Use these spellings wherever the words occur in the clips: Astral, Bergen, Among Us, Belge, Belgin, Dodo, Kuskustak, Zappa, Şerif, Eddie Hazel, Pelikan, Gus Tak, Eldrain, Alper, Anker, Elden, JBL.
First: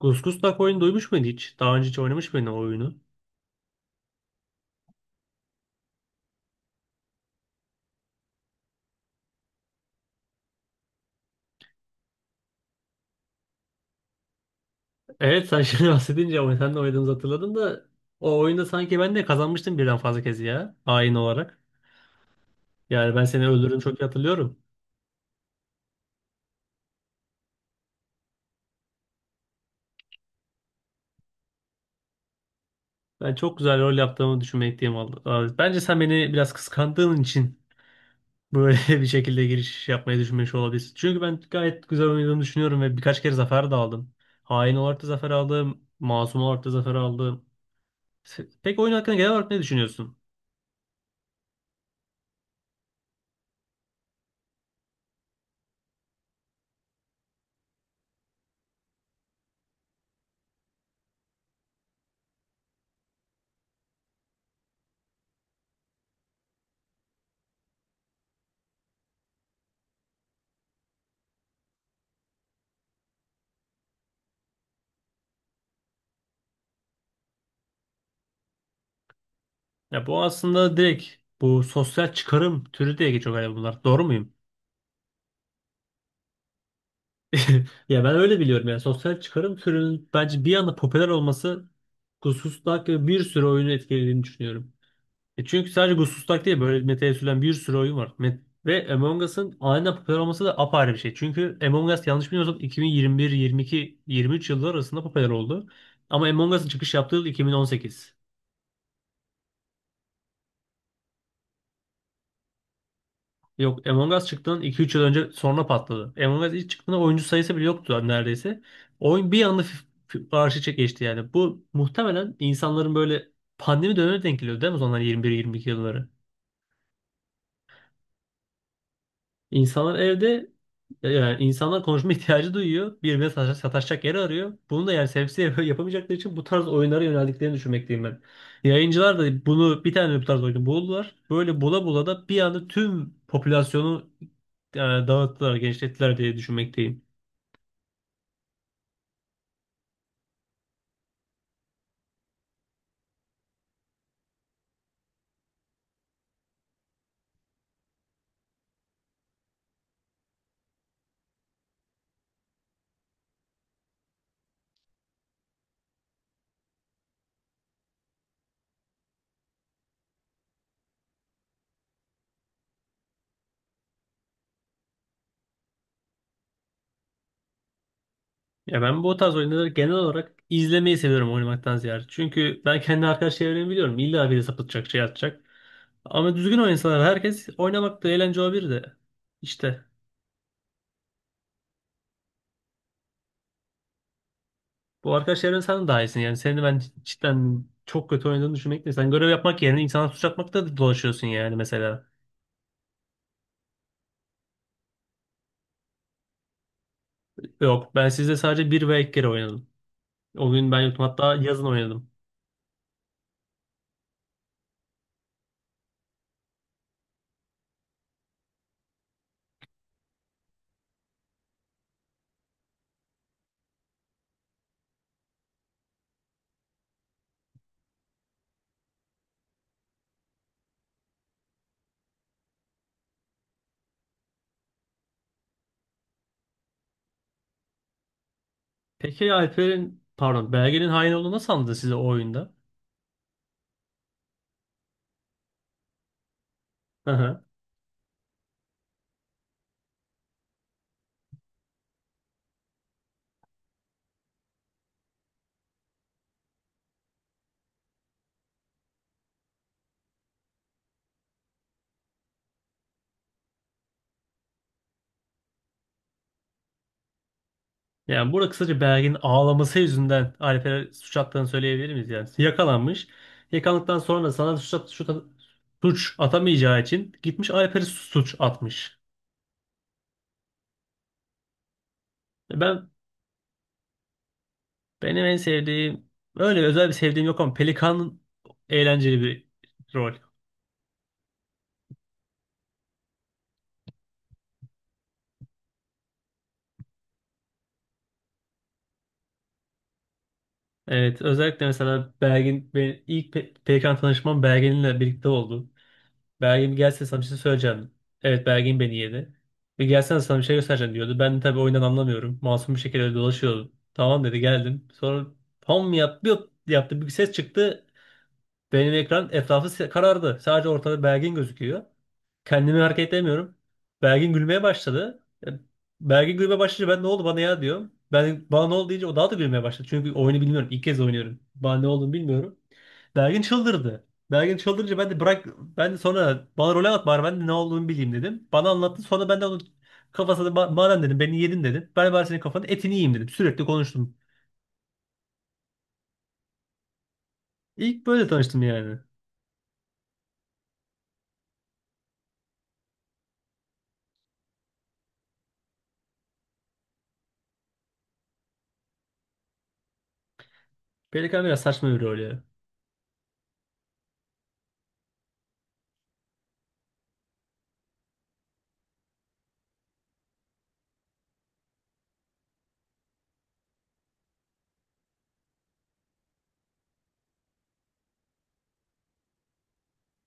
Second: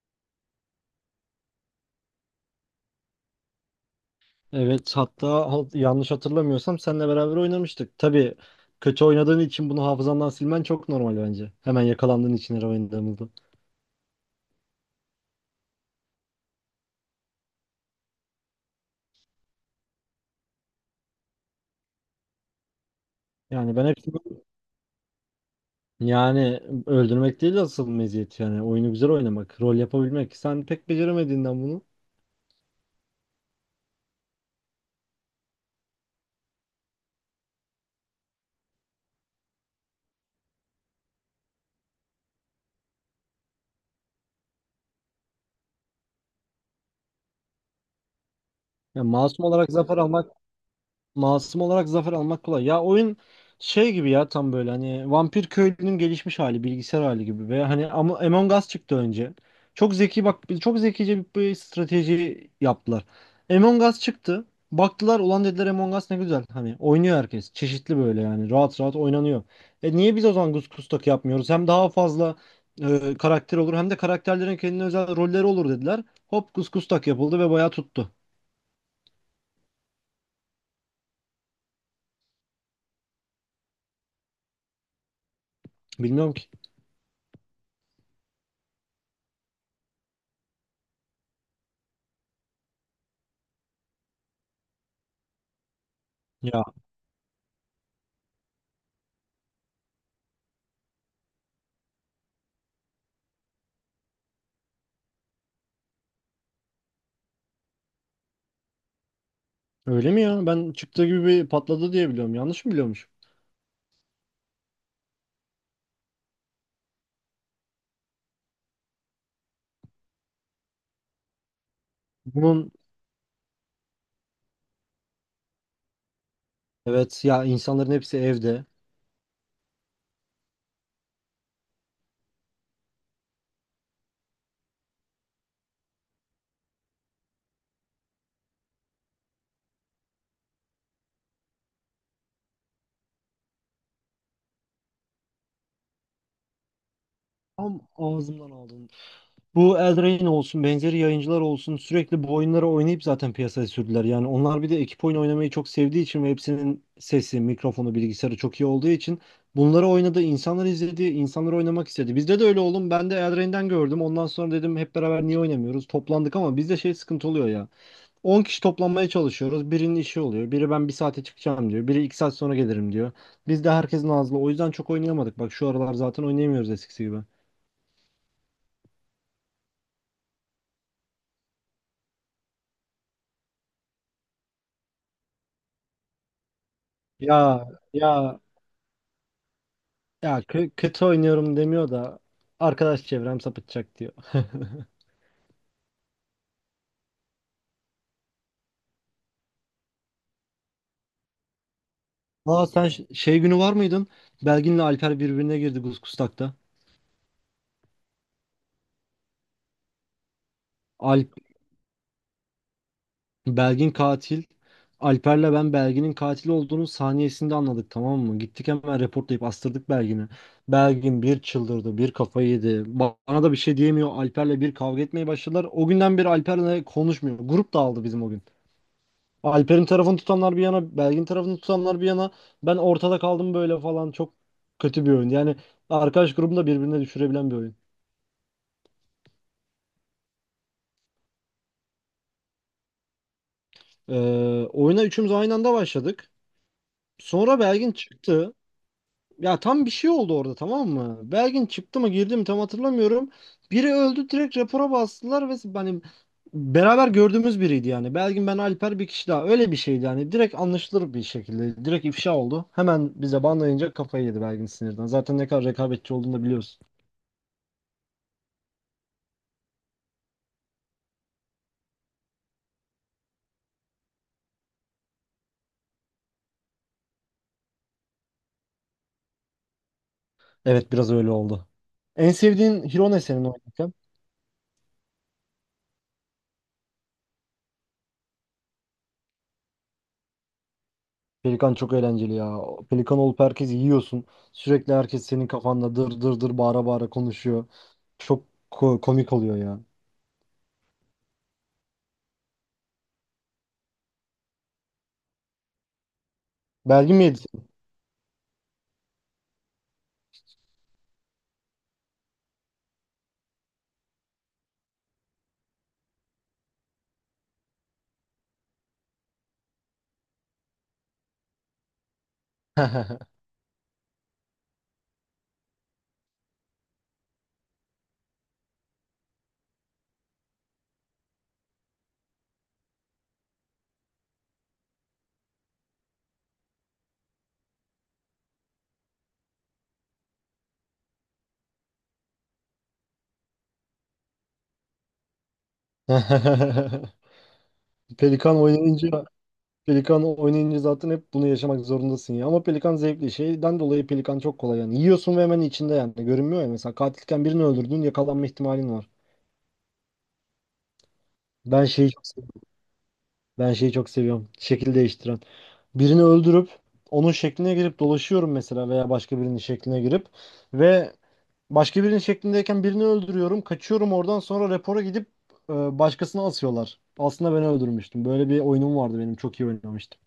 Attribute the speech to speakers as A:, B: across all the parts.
A: Gus Tak oyunu duymuş muydun hiç? Daha önce hiç oynamış mıydın o oyunu?
B: Evet hatta yanlış hatırlamıyorsam seninle beraber oynamıştık. Tabii kötü oynadığın için bunu hafızandan silmen çok normal bence. Hemen yakalandığın için her oynadığımızda.
A: Evet sen şimdi bahsedince ama sen de oynadığımızı hatırladım da o oyunda sanki ben de kazanmıştım birden fazla kez ya. Hain olarak. Yani ben seni
B: Yani
A: öldürdüğümü
B: ben
A: çok iyi
B: hepsini,
A: hatırlıyorum.
B: yani öldürmek değil de asıl meziyet yani oyunu güzel oynamak, rol yapabilmek. Sen pek beceremediğinden bunu.
A: Ben çok güzel rol yaptığımı düşünmekteyim vallahi. Bence sen beni biraz kıskandığın için böyle bir şekilde giriş yapmayı düşünmüş olabilirsin. Çünkü ben gayet güzel oynadığımı düşünüyorum ve birkaç kere zafer de aldım. Hain olarak da zafer aldım. Masum olarak da zafer aldım. Peki oyun
B: Yani
A: hakkında genel
B: masum
A: olarak ne
B: olarak zafer
A: düşünüyorsun?
B: almak. Masum olarak zafer almak kolay. Ya oyun şey gibi, ya tam böyle hani Vampir Köylü'nün gelişmiş hali, bilgisayar hali gibi ve hani Among Us çıktı önce. Çok zeki bak, çok zekice bir strateji yaptılar. Among Us çıktı. Baktılar ulan dediler, Among Us ne güzel. Hani oynuyor herkes. Çeşitli böyle yani rahat rahat oynanıyor. E niye biz o zaman Kustak yapmıyoruz? Hem daha fazla karakter olur, hem de karakterlerin kendine özel rolleri olur dediler. Hop Kustak yapıldı ve bayağı tuttu.
A: Ya bu aslında direkt bu sosyal çıkarım türü diye geçiyor galiba bunlar. Doğru muyum?
B: Bilmiyorum
A: Ya ben öyle biliyorum, yani sosyal çıkarım türünün bence bir anda popüler olması Gusustak ve bir sürü oyunu etkilediğini düşünüyorum. E çünkü sadece Gusustak değil,
B: ki.
A: böyle metaya sürülen bir sürü oyun var. Ve Among Us'ın aniden popüler olması da apayrı bir şey. Çünkü Among Us, yanlış bilmiyorsam, 2021, 22, 23 yılları arasında popüler oldu. Ama Among Us'ın çıkış yaptığı yıl 2018.
B: Öyle mi ya? Ben çıktığı gibi bir patladı diye biliyorum. Yanlış mı biliyormuş?
A: Yok, Among Us çıktığından iki üç yıl önce sonra patladı. Among Us ilk çıktığında oyuncu sayısı bile yoktu neredeyse. Oyun bir anda arşa geçti yani. Bu muhtemelen
B: Bunun
A: insanların böyle pandemi dönemine denk geliyor değil mi? O zaman 21-22 yılları.
B: evet ya, insanların hepsi evde.
A: İnsanlar evde, yani insanlar konuşma ihtiyacı duyuyor. Birbirine sataşacak yer arıyor. Bunu da yani sebepsiz yapamayacakları için bu tarz oyunlara yöneldiklerini düşünmekteyim ben. Yayıncılar da bunu, bir tane bu tarz oyunu buldular. Böyle bula bula da bir anda tüm popülasyonu dağıttılar, genişlettiler diye düşünmekteyim.
B: Tam ağzımdan aldın. Bu Eldrain olsun, benzeri yayıncılar olsun sürekli bu oyunları oynayıp zaten piyasaya sürdüler. Yani onlar bir de ekip oyun oynamayı çok sevdiği için ve hepsinin sesi, mikrofonu, bilgisayarı çok iyi olduğu için bunları oynadı, insanlar izledi, insanlar oynamak istedi. Bizde de öyle oğlum. Ben de Eldrain'den gördüm. Ondan sonra dedim hep beraber niye oynamıyoruz? Toplandık ama bizde şey sıkıntı oluyor ya. 10 kişi toplanmaya çalışıyoruz. Birinin işi oluyor. Biri ben bir saate çıkacağım diyor. Biri 2 saat sonra gelirim diyor. Biz de herkesin ağzı. O yüzden çok oynayamadık. Bak şu aralar zaten oynayamıyoruz eskisi gibi.
A: Ya ben bu tarz oyunları genel olarak izlemeyi seviyorum oynamaktan ziyade. Çünkü ben kendi arkadaş çevremi biliyorum. İlla biri sapıtacak, şey atacak. Ama düzgün oynasalar herkes
B: Ya
A: oynamak da eğlence
B: ya
A: olabilir de. İşte
B: ya kötü oynuyorum demiyor da arkadaş çevrem sapıtacak diyor.
A: bu arkadaş çevren, sen daha iyisin yani. Seni ben cidden çok kötü oynadığını düşünmekle. Sen görev yapmak yerine insana suç atmakta da dolaşıyorsun yani mesela.
B: Aa, sen şey günü var mıydın? Belgin'le Alper birbirine girdi Kuskustak'ta.
A: Yok, ben sizde sadece bir ve iki kere oynadım. O gün ben yoktum,
B: Alp
A: hatta yazın oynadım.
B: Belgin katil. Alper'le ben Belgin'in katil olduğunu saniyesinde anladık tamam mı? Gittik hemen reportlayıp astırdık Belgin'i. Belgin bir çıldırdı, bir kafayı yedi. Bana da bir şey diyemiyor. Alper'le bir kavga etmeye başladılar. O günden beri Alper'le konuşmuyor. Grup dağıldı bizim o gün. Alper'in tarafını tutanlar bir yana, Belgin tarafını tutanlar bir yana. Ben ortada kaldım böyle falan. Çok kötü bir oyun. Yani arkadaş grubunu da birbirine düşürebilen bir oyun.
A: Peki Alper'in, pardon, Belge'nin hain olduğunu nasıl anladın size o oyunda?
B: Oyuna üçümüz aynı anda başladık. Sonra Belgin çıktı. Ya tam bir şey oldu orada tamam mı? Belgin çıktı mı girdi mi tam hatırlamıyorum. Biri öldü, direkt rapora bastılar ve hani beraber gördüğümüz biriydi yani. Belgin, ben, Alper, bir kişi daha, öyle bir şeydi yani. Direkt anlaşılır bir şekilde. Direkt ifşa oldu. Hemen bize banlayınca kafayı yedi Belgin sinirden. Zaten ne kadar rekabetçi olduğunu da biliyoruz.
A: Yani burada kısaca Bergen'in ağlaması yüzünden Alper'e suç attığını söyleyebilir miyiz yani? Yakalanmış. Yakalandıktan sonra sana suç, at- suç, at- suç atamayacağı için gitmiş Alper'e suç atmış.
B: Evet, biraz öyle oldu. En sevdiğin
A: Ben
B: hero ne senin oynarken?
A: benim en sevdiğim, öyle özel bir sevdiğim yok ama Pelikan eğlenceli bir rol.
B: Pelikan çok eğlenceli ya. Pelikan olup herkesi yiyorsun. Sürekli herkes senin kafanda dır dır dır bağıra bağıra konuşuyor. Çok komik oluyor ya.
A: Evet, özellikle mesela Bergen, benim ilk Pelikan tanışmam Bergen'le birlikte oldu. Belgin bir gelsene,
B: Belgi
A: sana
B: mi
A: bir şey
B: yedi?
A: söyleyeceğim. Evet, Belgin beni yedi. Bir gelsene, sana bir şey göstereceğim diyordu. Ben de tabii oyundan anlamıyorum. Masum bir şekilde dolaşıyordum. Tamam dedi, geldim. Sonra pam, yap, bir yaptı, bir ses çıktı. Benim ekran etrafı karardı. Sadece ortada Belgin gözüküyor. Kendimi hareket edemiyorum. Belgin gülmeye başladı. Belgin gülmeye başlayınca ben ne oldu bana ya diyorum. Ben bana ne oldu deyince o daha da gülmeye başladı. Çünkü oyunu bilmiyorum. İlk kez oynuyorum. Bana ne olduğunu bilmiyorum. Belgin çıldırdı. Belgin çıldırınca ben de sonra bana rol at bari ben de ne olduğunu bileyim dedim. Bana anlattı, sonra ben de onun kafasına, "Ma- madem dedim beni yedin dedim. Ben bari senin kafanın etini yiyeyim dedim." Sürekli konuştum. İlk böyle
B: Pelikan
A: tanıştım yani.
B: oynayınca Pelikan oynayınca zaten hep bunu yaşamak zorundasın ya. Ama Pelikan zevkli. Şeyden dolayı Pelikan çok kolay yani. Yiyorsun ve hemen içinde yani. Görünmüyor ya. Mesela katilken birini öldürdün, yakalanma ihtimalin var.
A: Pelikan biraz
B: Ben
A: saçma bir
B: şeyi
A: rol ya.
B: çok Ben şeyi çok seviyorum. Şekil değiştiren. Birini öldürüp onun şekline girip dolaşıyorum mesela, veya başka birinin şekline girip ve başka birinin şeklindeyken birini öldürüyorum. Kaçıyorum oradan, sonra rapora gidip e, başkasına asıyorlar. Aslında ben öldürmüştüm. Böyle bir oyunum vardı benim. Çok iyi oynamıştım.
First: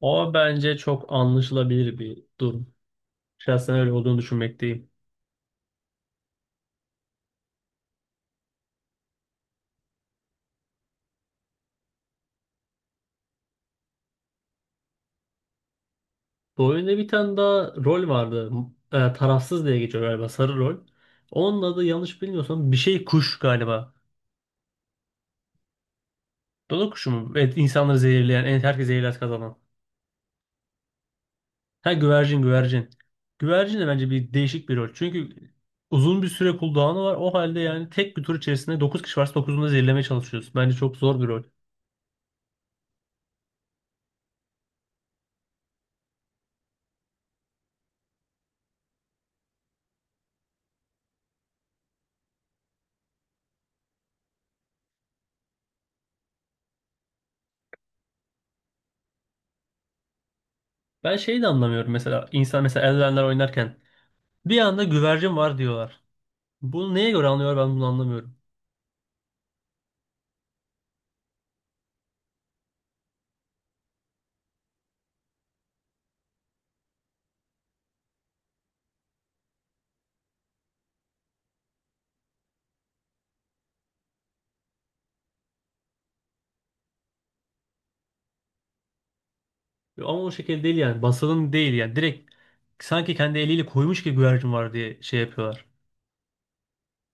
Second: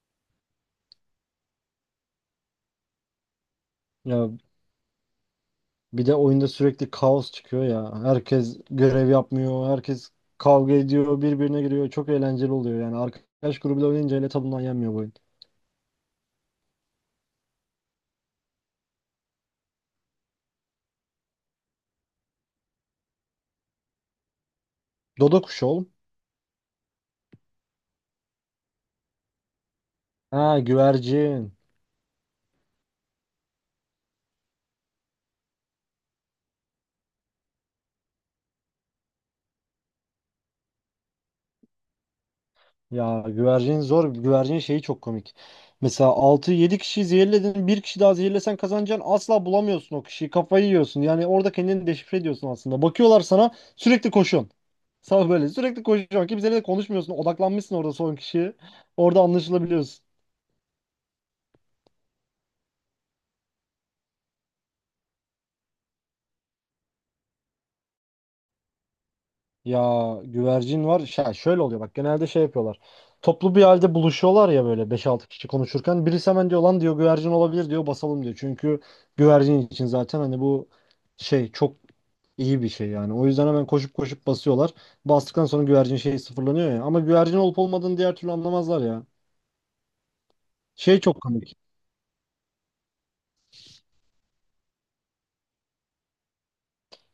A: O bence çok anlaşılabilir bir durum. Şahsen öyle olduğunu
B: Ya
A: düşünmekteyim.
B: bir de oyunda sürekli kaos çıkıyor ya. Herkes görev yapmıyor. Herkes kavga ediyor. Birbirine giriyor. Çok eğlenceli oluyor yani. Arkadaş grubuyla oynayınca hele tadından yenmiyor bu oyun.
A: Bu oyunda bir tane daha rol vardı. Tarafsız diye geçiyor galiba, sarı rol. Onun adı, yanlış bilmiyorsam, bir şey kuş galiba.
B: Dodo kuşu oğlum.
A: Dodo kuşu mu? Evet, insanları zehirleyen, en herkes zehirler kazanan.
B: Ha, güvercin.
A: Ha, güvercin güvercin. Güvercin de bence bir değişik bir rol. Çünkü uzun bir süre cooldown'u var. O halde yani tek bir tur içerisinde 9 kişi varsa 9'unu da zehirlemeye çalışıyoruz. Bence çok zor bir rol.
B: Ya güvercin zor. Güvercin şeyi çok komik. Mesela altı yedi kişiyi zehirledin. Bir kişi daha zehirlesen kazanacaksın. Asla bulamıyorsun o kişiyi. Kafayı yiyorsun. Yani orada kendini deşifre ediyorsun aslında. Bakıyorlar sana, sürekli koşuyorsun. Sana böyle sürekli koşuyorsun. Kimseyle de konuşmuyorsun. Odaklanmışsın orada son kişiye. Orada anlaşılabiliyorsun.
A: Ben şeyi de anlamıyorum mesela. İnsan mesela Elden'ler oynarken bir anda güvercin var diyorlar. Bunu neye göre anlıyor, ben bunu anlamıyorum.
B: Ya güvercin var. Şey, şöyle oluyor bak. Genelde şey yapıyorlar. Toplu bir halde buluşuyorlar ya, böyle beş altı kişi konuşurken. Birisi hemen diyor lan diyor, güvercin olabilir diyor, basalım diyor. Çünkü güvercin için zaten hani bu şey çok İyi bir şey yani. O yüzden hemen koşup koşup basıyorlar. Bastıktan sonra güvercin şey sıfırlanıyor ya. Ama güvercin olup olmadığını diğer türlü anlamazlar ya.
A: Ama o şekilde değil
B: Şey
A: yani.
B: çok
A: Basalım
B: komik.
A: değil yani. Direkt sanki kendi eliyle koymuş gibi güvercin var diye şey yapıyorlar.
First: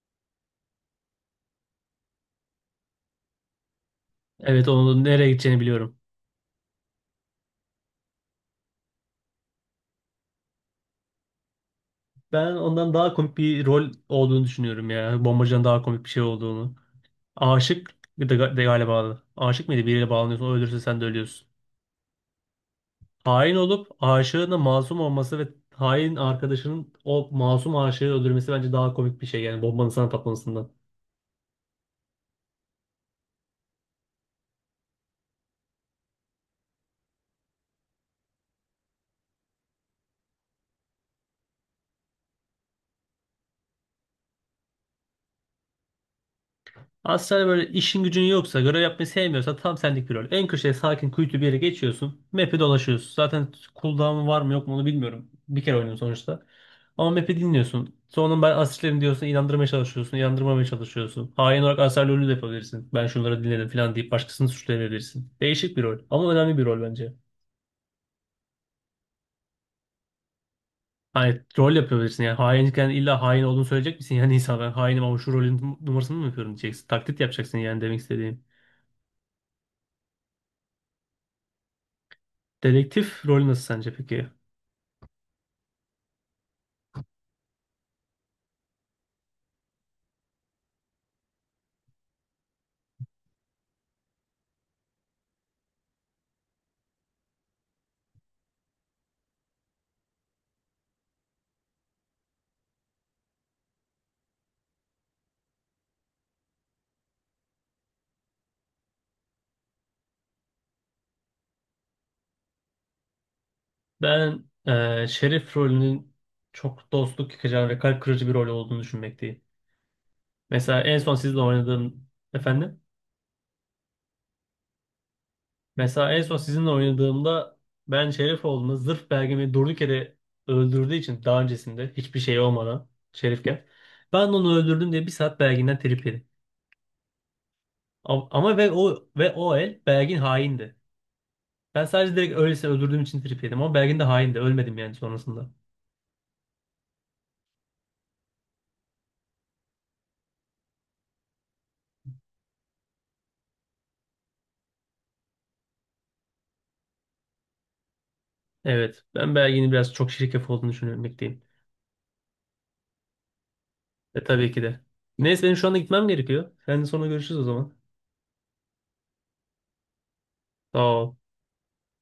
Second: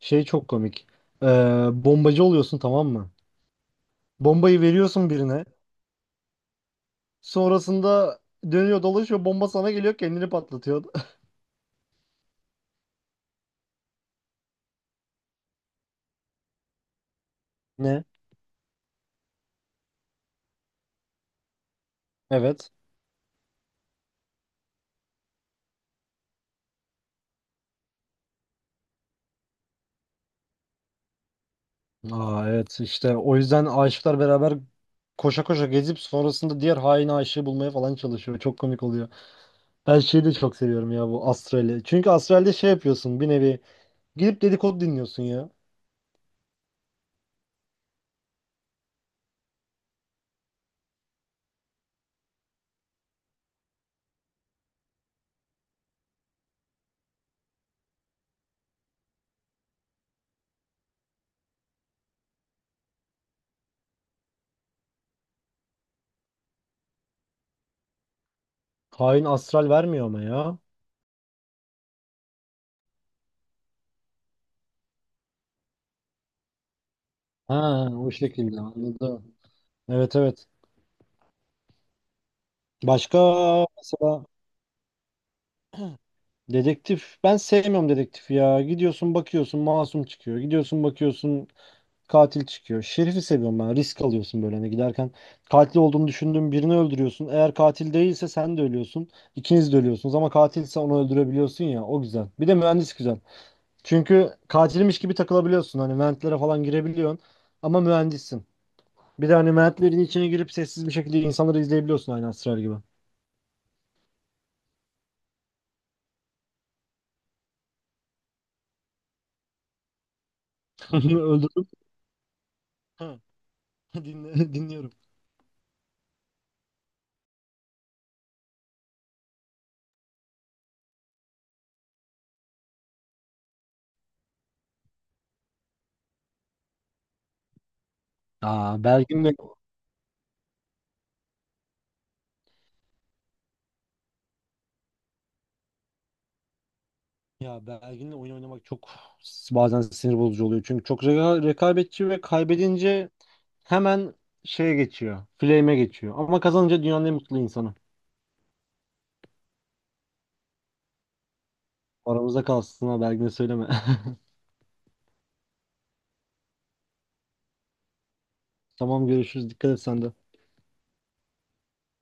B: Şey çok komik. Ee, Bombacı oluyorsun tamam mı? Bombayı
A: Evet, onun
B: veriyorsun
A: nereye
B: birine.
A: gideceğini biliyorum.
B: Sonrasında dönüyor dolaşıyor. Bomba sana geliyor, kendini patlatıyor.
A: Ben ondan daha komik bir rol olduğunu düşünüyorum ya. Bombacıdan daha komik bir şey olduğunu. Aşık
B: Ne?
A: bir de, de galiba. Aşık mıydı? Biriyle bağlanıyorsun. O ölürse sen de ölüyorsun.
B: Evet.
A: Hain olup aşığına masum olması ve hain arkadaşının o masum aşığı öldürmesi bence daha komik bir şey. Yani bombanın sana patlamasından.
B: Aa evet, işte o yüzden aşıklar beraber koşa koşa gezip sonrasında diğer hain aşığı bulmaya falan çalışıyor. Çok komik oluyor. Ben şeyi de çok seviyorum ya, bu Astral'i. Çünkü Astral'de şey yapıyorsun bir nevi. Gidip dedikodu dinliyorsun ya.
A: Aslında böyle işin gücün yoksa, görev yapmayı sevmiyorsan tam senlik bir rol. En köşeye, sakin kuytu bir yere geçiyorsun. Map'i dolaşıyorsun. Zaten cooldown'u var mı yok mu onu bilmiyorum. Bir kere oynadım sonuçta. Ama map'i dinliyorsun. Sonra ben asistlerim diyorsun, inandırmaya çalışıyorsun. İnandırmamaya çalışıyorsun. Hain olarak aser rolü de yapabilirsin. Ben şunları dinledim falan deyip başkasını suçlayabilirsin. Değişik bir rol ama önemli bir rol bence.
B: Hain astral vermiyor ama ya.
A: Hani rol yapabilirsin yani, hainken illa hain olduğunu söyleyecek misin? Yani insan ben hainim ama şu rolün numarasını mı yapıyorum diyeceksin. Taklit yapacaksın yani
B: Ha,
A: demek
B: o
A: istediğim.
B: şekilde anladım. Evet, evet. Başka,
A: Dedektif rolü nasıl sence
B: mesela
A: peki?
B: dedektif. Ben sevmiyorum dedektif ya. Gidiyorsun bakıyorsun masum çıkıyor. Gidiyorsun bakıyorsun katil çıkıyor. Şerifi seviyorum ben. Risk alıyorsun böyle hani giderken. Katil olduğunu düşündüğün birini öldürüyorsun. Eğer katil değilse sen de ölüyorsun. İkiniz de ölüyorsunuz, ama katilse onu öldürebiliyorsun ya. O güzel. Bir de mühendis güzel. Çünkü katilmiş gibi takılabiliyorsun. Hani ventlere falan girebiliyorsun. Ama mühendissin. Bir de hani mertlerin içine girip sessiz bir şekilde insanları izleyebiliyorsun, aynı Astral gibi.
A: Ben Şerif rolünün çok dostluk yıkacağını ve kalp kırıcı bir rol olduğunu düşünmekteyim. Mesela en son sizinle
B: Öldürdüm.
A: oynadığım efendim.
B: Ha, dinliyorum.
A: Mesela en son sizinle oynadığımda, ben Şerif olduğunda, zırh belgemi durduk yere öldürdüğü için, daha öncesinde hiçbir şey olmadan Şerifken ben onu öldürdüm diye bir saat belginden trip yedim. Ama ve
B: Aa,
A: o ve
B: Belgin'le
A: o el belgin haindi. Ben sadece direkt öylesine öldürdüğüm için trip yedim ama belgin de haindi. Ölmedim yani sonrasında.
B: Ya Belgin'le oyun oynamak çok bazen sinir bozucu oluyor. Çünkü çok rekabetçi ve kaybedince hemen şeye geçiyor. Flame'e geçiyor. Ama kazanınca dünyanın en mutlu insanı.
A: Evet, ben belginin biraz çok şirkef olduğunu düşünmekteyim.
B: Aramızda kalsın ha, Belgin'e söyleme.
A: E tabii ki de. Neyse, benim şu anda gitmem gerekiyor. Seninle sonra görüşürüz o zaman.
B: Tamam, görüşürüz. Dikkat et sen de.
A: Sağ ol.